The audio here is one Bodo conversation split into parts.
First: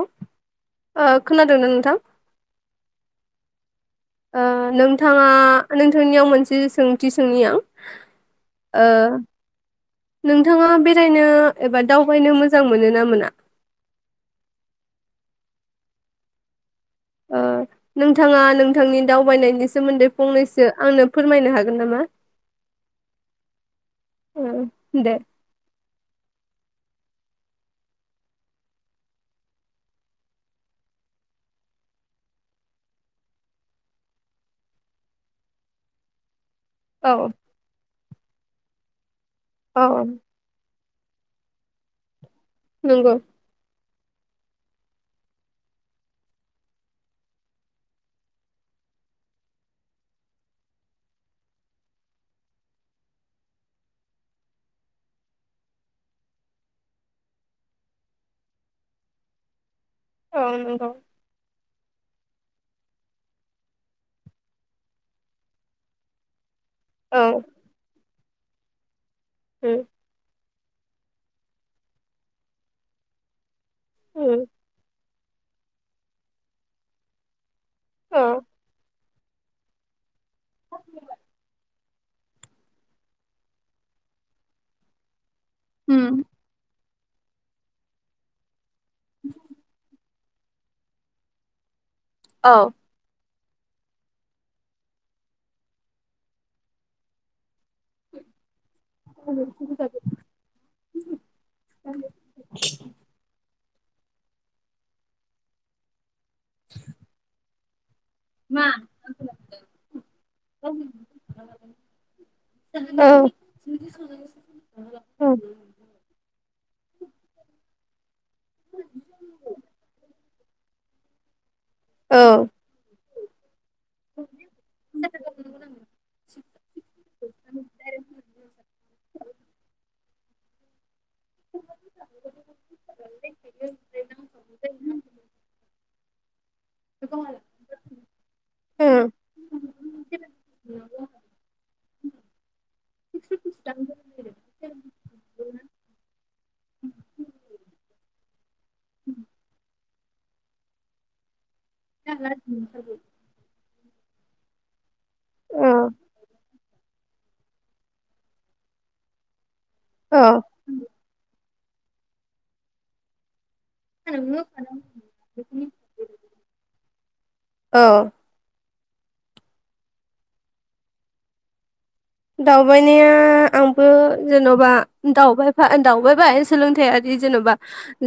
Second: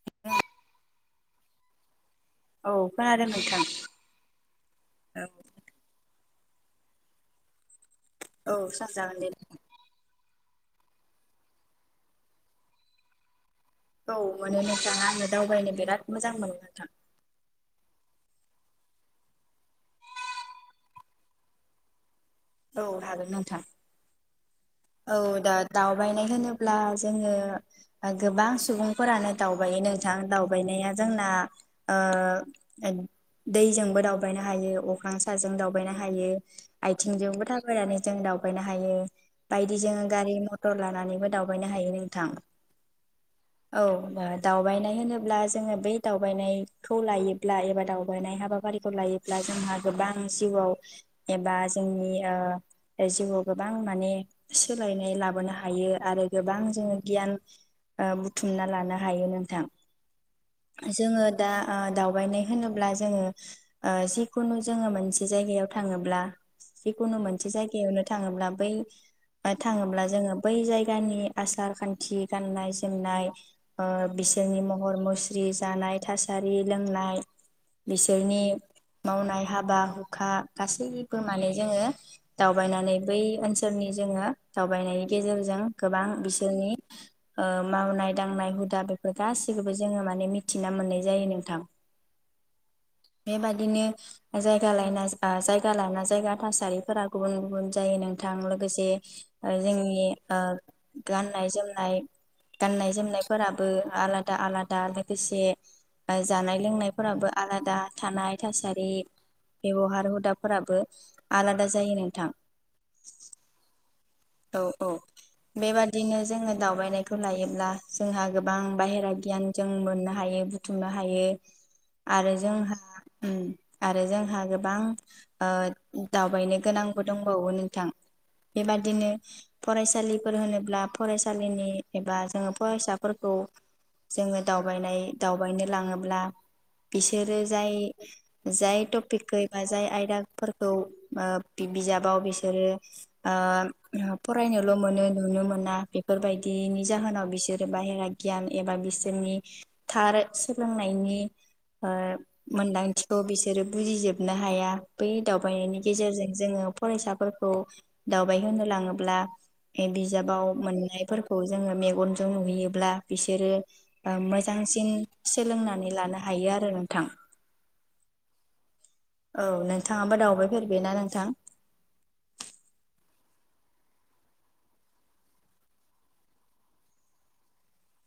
ओ खोनादों दोंना नोंथां औ खोनादों नोंथां ओ नोंथाङा नोंथांनियाव मोनसे सोंथि सोंनि‌ आं औ ओ सानजागोन दे नोंथाङा बेरायनो एबा दावबायनो मोजां मोनो ना मोना औ मोनो नोंथां आङो दावबायनो बिराद मोजां मोनो नोंथां ओ नोंथाङा नोंथांनि दावबायनायनि सोमोन्दै फंनैसो आंनो फोरमायनो हागोन नामा औ हागोन नोंथां ओ दे औ दा दावबायनाय होनो ब्ला जोङो गोबां सुबुंफोरानो दावबायायो नोंथां दावबायनाया जोंना ओ दैजोंबो दावबायनो हायो अख्रां साजों दावबायनो हायो औ जोंजोंबो थाबायानो जों दावबायनो हायो बायदिजों औ गारि मटर लानानैबो दावबायनो हायो नोंथां नंगौ औ दावबायनाय होनोब्ला जोङो बै दावबायनायखौ लायोब्ला एबा दावबायनाय हाबाफारिखौ लायोब्ला जोंहा गोबां जिउआव एबा जोंनि जिउआव गोबां माने सोलायनाय लाबोनो हायो आरो गोबां जोङो गियान बुथुमना लानो हायो नोंथां औ नंगौ जोङो दा ओ दावबायनाय होनोब्ला जोङो जिखुनु जोङो मोनसे जायगायाव थाङोब्ला बेखुननो औ मानसि जायागा थाङोब्ला बै बा उम थाङोब्ला जोङो बै जायगानि आसार खान्थि गाननाय जोमनाय आ उम बिसोरनि महर मुस्रि जि जानाय थासारि लोंनाय औ बिसोरनि मावनाय हाबा हु खा गासैबो जोङो दावबायनानै बै ओनसोलनि जोङो दावबायनायनि गेजेर जों गोबां उम बिसोरनि ओ मावनाय दांनाय हुद दा बेफोर गासिखोबो जोङो माने मि थिना मोननाय जायो नोंथां औ बेबादिनो जायगा लायना आ जायगा लाना जायगा थासारिफोरा गुबुन गुबुन जायो नोंथां लोगोसे ओ जोंनि ओ गाननाय जोमनाय गाननाय जोमनायफोरा बो आलादा आलादा लोगोसे बाय जानाय लोंनायफोराबो आलादा दा थानाय थासारि बेवहार हुदाफोराबो आलादा जायो नोंथां औ [inaudible] औ औ बेबादिनो जोङो दावबायनायखौ लायोब्ला जोंहा गोबां बाहेरा गियान जों मोननो हायो बुथुमनो हायो आरो औ जोंहा उम आरो जोंहा गोबां ओ दावबायनो गोनांबो दंबावो नोंथां बेबादिनो फरायसालिफोर होनोब्ला फरायसालिनि एबा जोङो फरायसाफोरखौ जोङो दावबायनाय दावबायनो लाङोब्ला बिसोरो जाय जाय उम टपिकखै एबा जाय आयदाफोरखौ ओ बिजाबाव बिसोरो ओ [unintelligible] फरायनोल' मोनो नुनो मोना बेफोरबायदिनि जाहोनाव बिसोरो बाहेरा गियान एबा बिसोरनि थार सोलोंनायनि ओ मोनदांथिखौ बिसोरो बुजिजोबनो हाया बै औ दावबायनायनि गेजेरजों जोङो फरायसाफोरखौ दावबाय होनो लाङोब्ला ए औ बिजाबाव मोननायफोरखौ जोङो मेगनजों नुहैयोब्ला बिसोरो ओ मोजांसिन सोलोंनानै लानो हायो आरो नों थां औ औ नोंथाङाबो दावबाय फेरबायना नोंथां दावबायनाया आंबो जेन'बा दावबायफा दावबायबाय सोलोंथायाइयारि जेन'बा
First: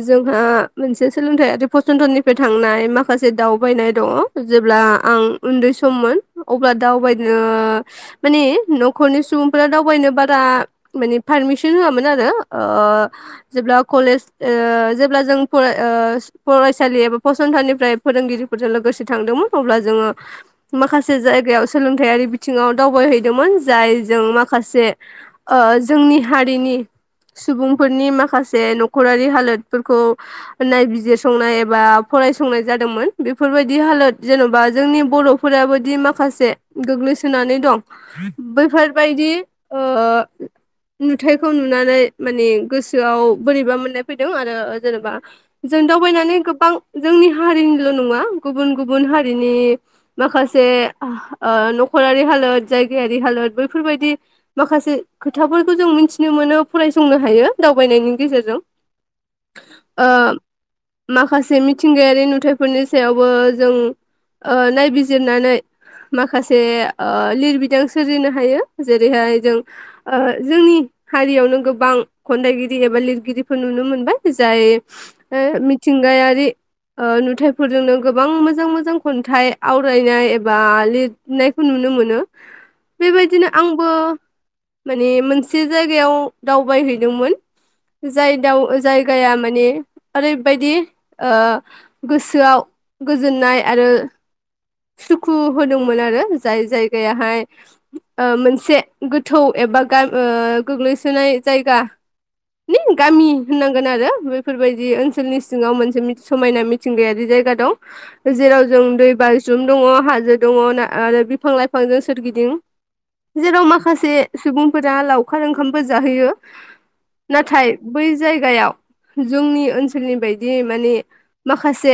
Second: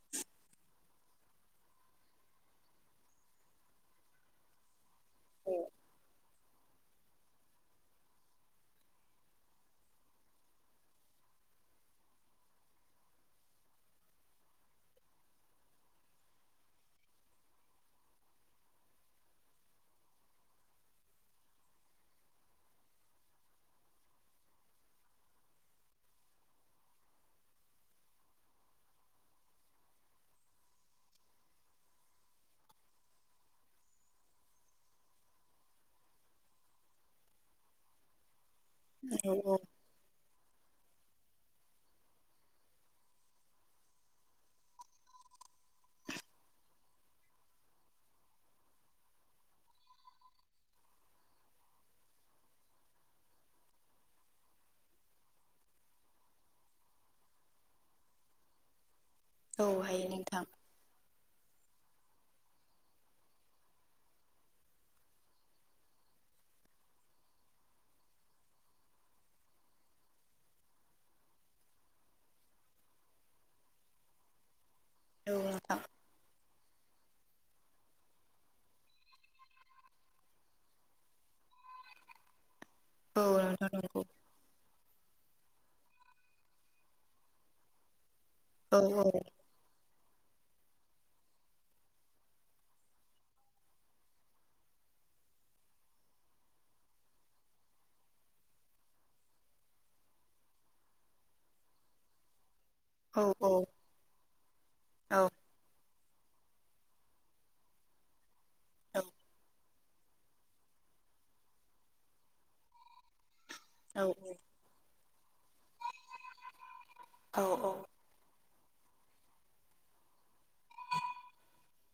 जोंहा मोनसे सोलोंथायाइारि फसंथननिफ्राय थांनाय माखासे दावबायनाय दङ जेब्ला आं उन्दै सममोन अब्ला दावबायनो माने न'खरनि सुबुंफोरा दावबायनो बारा माने पारमिसन होआमोन आरो ओ जेब्ला ओ कलेज ओ जेब्ला जों फरायसालि एबा फसंथाननिफ्राय फोरोंगिरिफोरजों लोगोसे थांदोंमोन अब्ला जोङो माखासे जायगायाव सोलोंथायाइारि बिथिङाव दावबायहैदोंमोन जाय जों माखासे जोंनि हारिनि सुबुंफोरनि माखासे नखरारि हालोदफोरखौ नायबिजिरसंनाय एबा फरायसंनाय जादोंमोन बेफोरबायदि हालोद जेन'बा जोंनि बर'फोराबायदि माखासे गोग्लैसोनानै दं औ बेैफोरबायदि ओ नुथायखौ नुनानै माने गोसोआव बोरैबा मोननाय फैदों आरो जेनेबा जों दावबायनानै गोबां जोंनि हारिनिल' नङा गुबुन गुबुन हारिनि माखासे न'खरारि हालोद जायगायारि दि हालोद बैफोरबायदि माखासे खोथाफोरखौ जों मिथिनो मोनो फरायसंनो हायो दावबायनायनि गेजेरजों औ हायो ओ नोंथां माखासे मिथिंगायारि नुथायाइफोरनि सायावबो जों ओ नायबिजिरनानै माखासे लिरबिदां सोरजिनो हायो जेरैहाय जों ओ जोंनि हारियावनो गोबां खन्थाइगिरि एबा लिरगिरिफोर नुनो मोनबाय जाय औ ओ नोंथां मिथिंगायारि ओ नुथाइफोरजोंनो गोबां मोजां मोजां खन्थाइ आवरायनाय एबा लिरनायखौ नुनो मोनो औ बेबायदिनो नोंथां आंबो नंगौ माने मोन मोनसे जायगायाव दावबायहैदोंमोन जाय दाव औ जायगाया मानि ओर बायदि गोसोआव गोजोननाय आरो सुखु होदोंमोन आरो जाय जायगायाहाय ओ मोनसे गोथौ एबा ओ गोग्लैसोनाय जायगा नि औ गामि औ होननांगोन आरो बे फोरबायदि औ ओनसोलनि सिङाव मोनसे समायना मिथिंगायारि जायगा दं जेराव जों दै बाज्रुम दङ हाजो दङ आरो बिफां लाइफांजों सोरगिदिं जेराव औ माखासे सुबुंफोरा लाव खार ओंखामबो जाहैयो नाथाय बै जायगायाव जोंनि ओनसोलनि बायदि माने माखासे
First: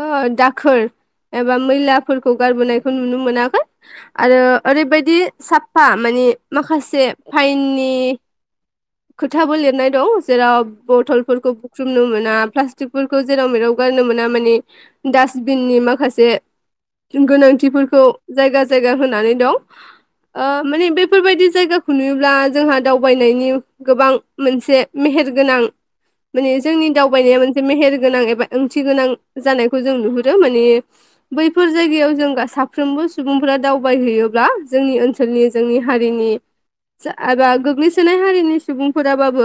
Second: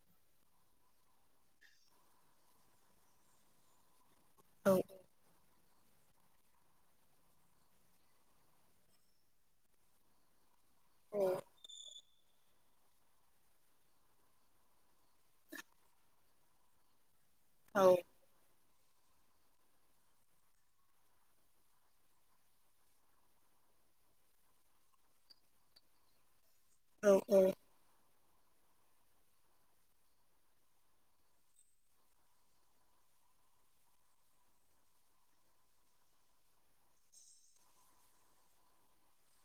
ओ दाखोर एबा मैलाफोरखौ गारबोनायखौ नुनो मोनाखै आरो औ ओरै बायदि साब फा माने माखासे फाइननि खोथाबो लिरनाय दं जेराव बथलफोरखौ बुख्रुबनो मो ना प्लास्टिकफोरखौ जेराव मेराव गारनो मोना माने दासबिननि माखासे गोनांथिफोरखौ जायगा जायगा होनानै दं ओ माने बेफोरबायदि जायगाखौ नुयोब्ला जोंहा दावबायनायनि गोबां मोनसे मेहेरगोनां माने जोंनि दावबायनाया मोनसे औ मेहेर गोनां एबा ओंथि गोनां जानायखौ जों नुहुरो माने बैफोर जायगायाव जों साफ्रोमबो सुबुंफोरा दावबायहैयोब्ला जोंनि ओनसोलनि जोंनि हारिनि एबा गोग्लैसोनाय हारिनि सुबुंफोराबाबो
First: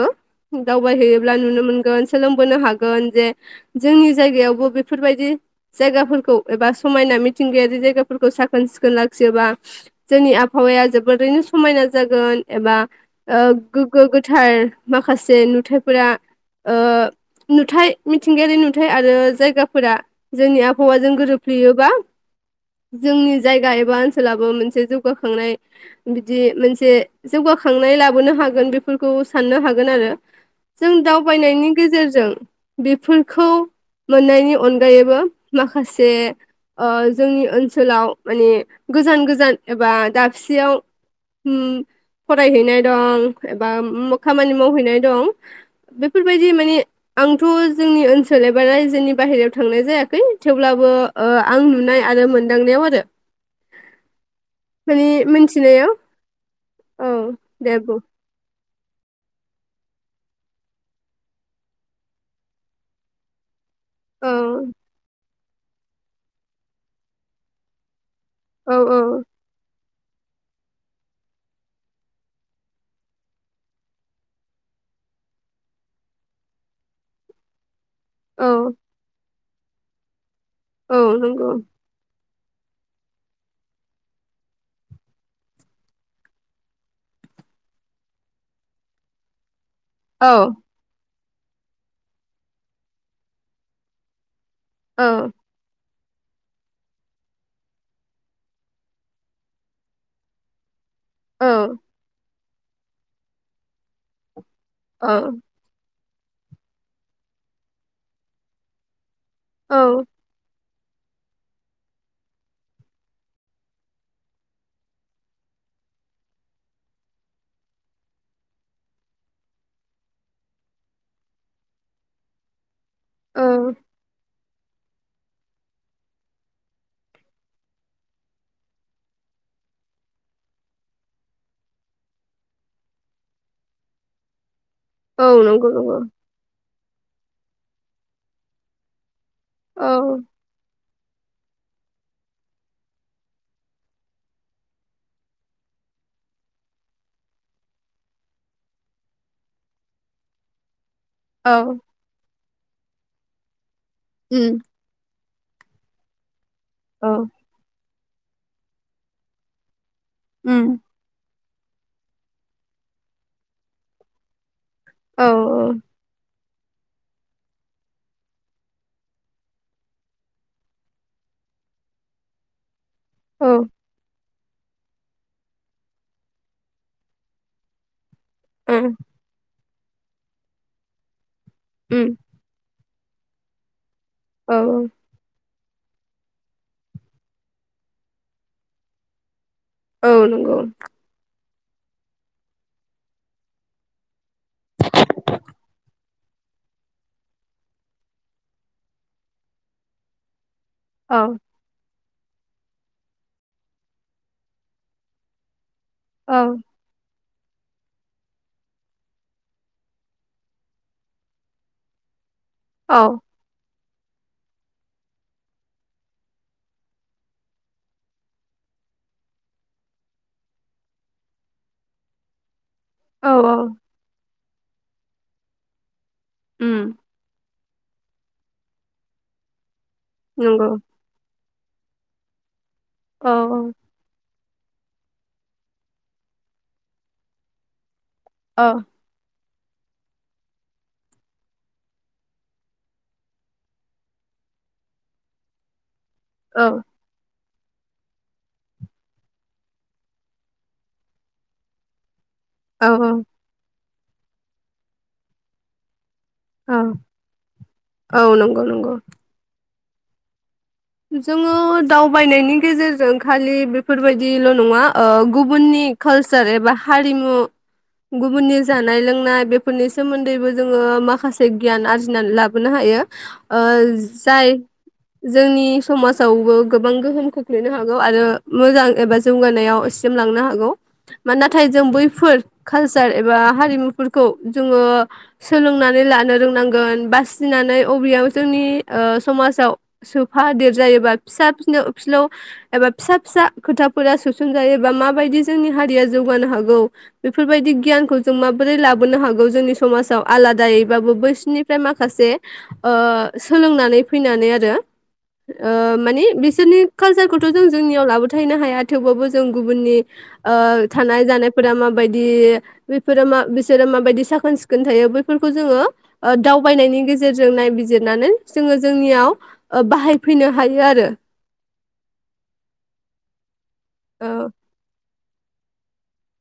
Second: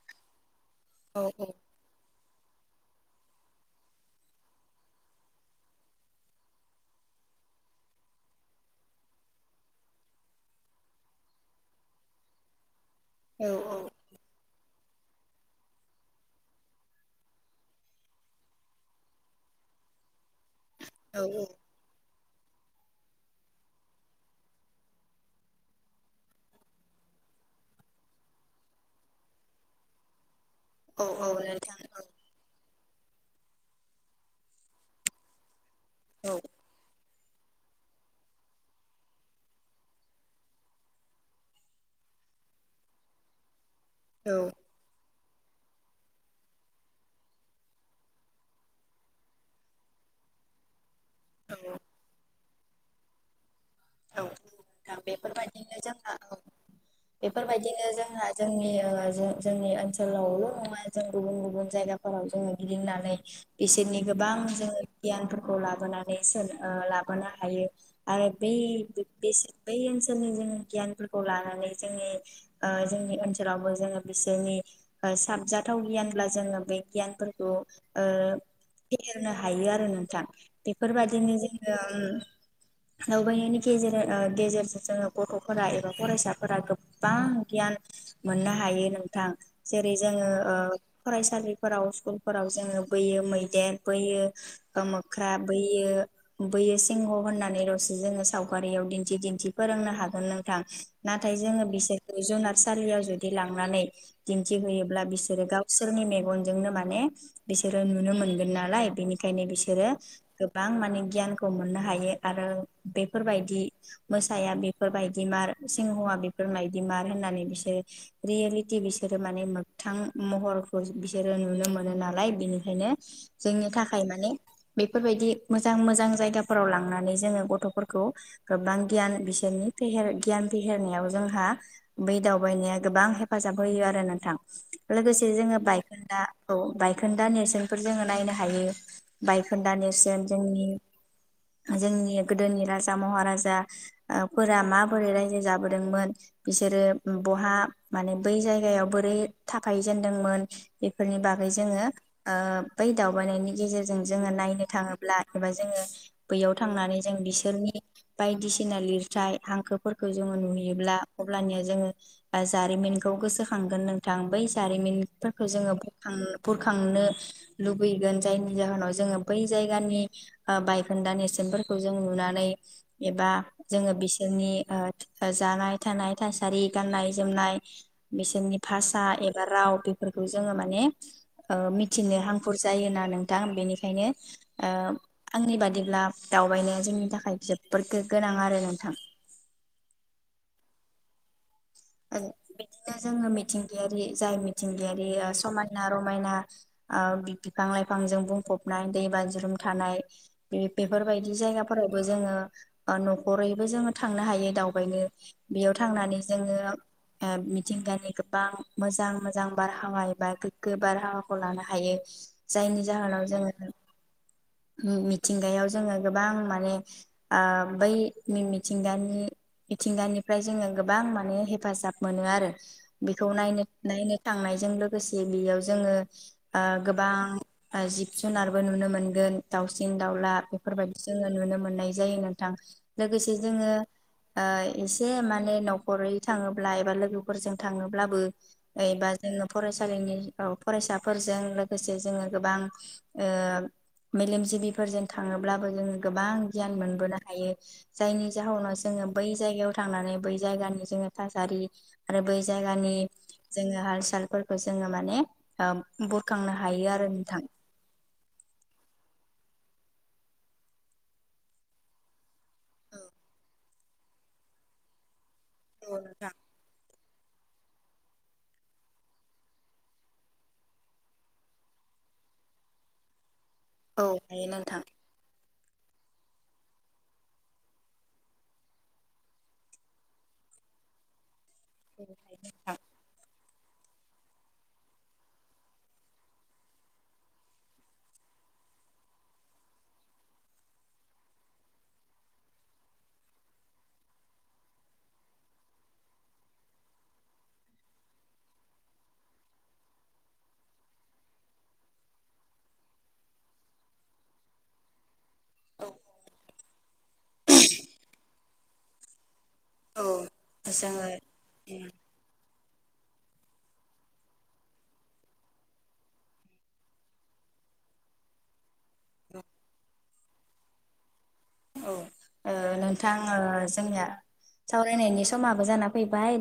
औ दावबायहैयोब्ला नुनो मोनगोन सोलोंबोनो हा गोन जे जोंनि जायगायावबो बेफोरबायदि जायगाफोरखौ एबा समायना मिथिंगायारि जायगाफोरखौ साखोन सिखोन लाखियोबा जोंनि आबहावाया जोबोरैनो समायना जागोन एबा ओ औ औ गो ग्गो गोथार माखासे नुथाइफोरा ओ नुथाय मिथिंगायारि नुथाय आरो जायगाफोरा जोंनि आब हवाजों गोरोबफ्लेयोबा जोंनि जायगा एबा ओनसोलाबो मोनसे जौगाखांनाय बिदि मोनसे जौगाखांनाय लाबोनो हागोन बे फोरखौ साननो हागोन आरो जों दावबायनायनि नोंथां गेजेरजों बेफोरखौ मोननायनि अनगायैबो माखासे औ ओ जोंनि ओनसोलाव माने गोजान गोजान एबा दाबसेयाव हम फरायहैनाय दं बा उम औ खामानि मावहैनाय दं बेफोरबायदि माने आंथ' जोंनि ओनसोल एबा रायजोनि बाहेरायाव थांनाय जायाखै थेवब्लाबो ओ आं नुनाय आरो मोन दांनायाव आरो औ नोंथां माने बेफोरबायदिनो मोनथिनायाव जोंहा औ औ दे बेफोरबायदिनो बुं जोंहा जोंनि ओ जों जोंनि ओनसोलावल' नङा जों गुबुन गुबुन जायगाफोराव जोङो गिदिंनानै बिसोरनि औ गोबां जोङो गियानफोर खौ लाबोनानै सोन ओ लाबोनो हायो आरो बेै औ बे औ बेसे बै ओनसोलनि जों गियानफोरखौ लानानै जोंनि ओ जोंनि ओनसोलावबो जोङो बिसोरनि ओ साबजाथाव गियानब्ला जोङो बे गियानफोरखौ ओ औ [unintelligible] होनो हायो आरो नोंथां औ बेफोरबादिनो नंगौ जोङो उम दावबायनायनि गेजेर ओ गेजेरजों जोङो गथ'फोरा एबा फरायसाफोरा गोबां गियान मोननो हायो नोंथां जेरै औ जोङो ओ फरायसालिफोराव स्कुलफोराव जोङो बैयो मैदेर बैयो ओ औ मोख्रा बैयो बैयो सिंह' होननानै रसो जोङो साव गारियाव दिन्थि दिन्थि फोरोंनो हागोन नोंथां नाथाय जोङो बिसोरखौ जुनार सालियाव जुदि लांनानै दिन्थिहैयोब्ला औ बिसोरो गावसोरनि मे गनजोंनो माने बिसोरो नुनो मोनगोन नालाय बेनि खायनो औ बिसोरो गोबां माने गियानखौ मोननो हायो आरो बे बेफोरबायदि मोसाया बेफोरबायदिमार सिंहआ बेफोरबायदिमार होननानै बिसोरो रियेलिटि बिसोरो माने मोगथां महरखौ बिसोरो नुनो मोनो नालाय बिनिखायनो जोंनि औ थाखाय माने बेफोरबायदि मोजां मोजां जायगाफोराव लांनानै जोङो गथ'फोरखौ खौ गोबां गियान बिसोरनि फेहेर गियान फेहेरनायाव जोंहा बै दावबायनाया गोबां हेफाजाब होयो आरो नोंथां औ लोगोसे जोङो नंगौ नंगौ बायखोनदाखौ ओ बाय खोन्दा नेरसोनफोर जोङो नायनो हायो बायखोन्दा औ नेरसोन जोंनि जोंनि गोदोनि राज महाराजाफोरा माबोरै रायजो जाबोदोंमोन बिसोरो बहा माने बै जायगायाव बोरै थाफायजेनदोंमोन बेफोरनि बागै औ जोङो ओ बै दावबायनायनि गेजेर जों जोङो उम नायनो थाङोब्ला एबा जोङो बैयाव थांनानै जों औ बिसोरनि बायदिसिना लिरथाय हांखो फोरफोरखौ जोङो उम नुयोब्ला अब्लानिया जोङो आ जारिमिनखौ गोसोखांगोन नोंथां बै औ जारिमिनफोरखौ जोङो बोखां बुरखांनो लुबैगोन जायनि जाहोनाव जोङो बै जायगानि ओ बायखोन्दा नेरसोनफोरखौ जों नुनानै एबा औ जोङो बिस जोंनि ओ जानाय थानाय थासारि गाननाय जोमनाय बिसोरनि उम भाषा एबा राव बेफोरखौ जोङो माने ओ उम मिथिनो हांखुर जायो ना नोंथां बेनिखायनो औ ओ आंनि बाद दिब्ला दावबायनाया जोंनि थाखाय जोब फोरखो गोनां आरो नोंथां। औ नोंगौ। बिदिनो जोङो मिथिंगायारि जाय मिथिंगायारि ओ समायना रमायना ओ बिफां लाइफांजों बुंफबनाय दै बाज्रुम थानाय बे औ बेफोरबायदि जायगाफोराव बो जोङो ओ न'खरैबो जो थांनो हायो दावबायनो बेयाव थांनानै औ जोङो ओ मिथिंगानि गोबां मोजां मोजां बारहावा एबा गोग्गो बारहावाखौ लानो हायो। जायनि औ जाहोनाव जोङो मिथिंगायाव जोङो गोबां माने ओ बै मिथिंगानि मिथिंगानिफ्राय जोङो गोबां माने हे फाजाब मोनो आरो। बिखौ औ औ नायनो नायनो थांनायजों लोगोसे बियाव जोङो ओ उम गोबां ओ जिब जुनारबो नुनो मोनगोन दाउस सिं दाउला नंगौ बेफोरबायदि जोङो नुनो मो मोननाय जायो नोंथां। औ लोगोसे जोङो ओ एसे माने न'खरै थाङोब्ला एबा लोगोफोरजों थाङो ब्लाबो औ एबा जोङो फरायसालिनि औ फरायसाफोरजों लोगोसे जोङो गोबां ओ मेलेमजिबिफोरजों थाङोब्लाबो जोङो गोबां गियान औ मोनबोनो हायो। जायनि जाहोनाव जोङो बै जायगायाव थांनानै बै जायगानि जोङो थासारि आरो बै जायगानि औ जोङो हारस सालफोरखौ जोङो माने बुरखांनो हायो औ आरो नोंथां औ नंगौ नंगौ जोङो दावबायनायनि गेजेरजों खालि बेफोरबायदिल' नङा ओ गुबुननि औ नोंथां कालसार एबा हारिमु गुबुननि जानाय लोंनाय बेफोरनि सोमोन्दैबो जोङो माखासे गियान आरजिनानै लाबोनो हायो आ औ हायो जाय नोंथां। जोंनि समाजावबो गोबां गोहोम खोख्लैनो हागौ आरो मोजां एबा जौगानायाव सिमलांनो हागौ मानोना नाथाय जों औ हायो बैफोर नोंथां कालचार एबा हारिमुफोरखौ जोङो सोलोंनानै लानो रोंनांगोन बासिनानै अबेयाव जोंनि समाजाव सोफा देर जायोबा फिसा फि फिलौव एबा फिसा फिसा खोथाफोरा सोसनजायोबा माबायदि जोंनि हारिया जौगानो हागौ बेफोरबायदि गियानखौ जों माबोरै लाबोनो हागौ जोंनि समाजाव आलादायैबाबो बैसोरनिफ्राय माखासे ओ सोलोंनानै फैनानै आरो ओ औ माने बिसोरनि कालसारखौथ' जों जोंनियाव लाबो थायनो हाया थेवबाबो जों गुबुननि औ ओ जोङो थानाय जानायफोरा माबायदि बेफोरो मा बिसोरो माबायदि साखोन सिखोन थायो बैफोरखौ जोङो ओ दावबायनायनि गेजेरजों नायबिजिरनानै जोङो जोंनियाव अ बाहाय फैनो हायो आरो औ ओ नोंथां ओ जोंनिया औ सावरायनायनि समाबो जानानै फैबाय नों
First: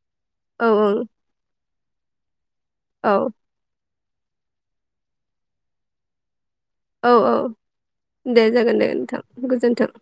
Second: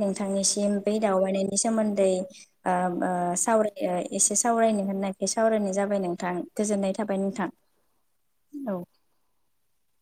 औ नोंथांनिसिम बे औ दावबायनि सोमोनदै ओ ओ औ सावराय एसे सावरायनो होननायखाय सावरायनाय जाबाय नोंथां गोजोननाय औ थाबाय औ नोंथां दे औ जागोन दे नोंथां गोजोन्थों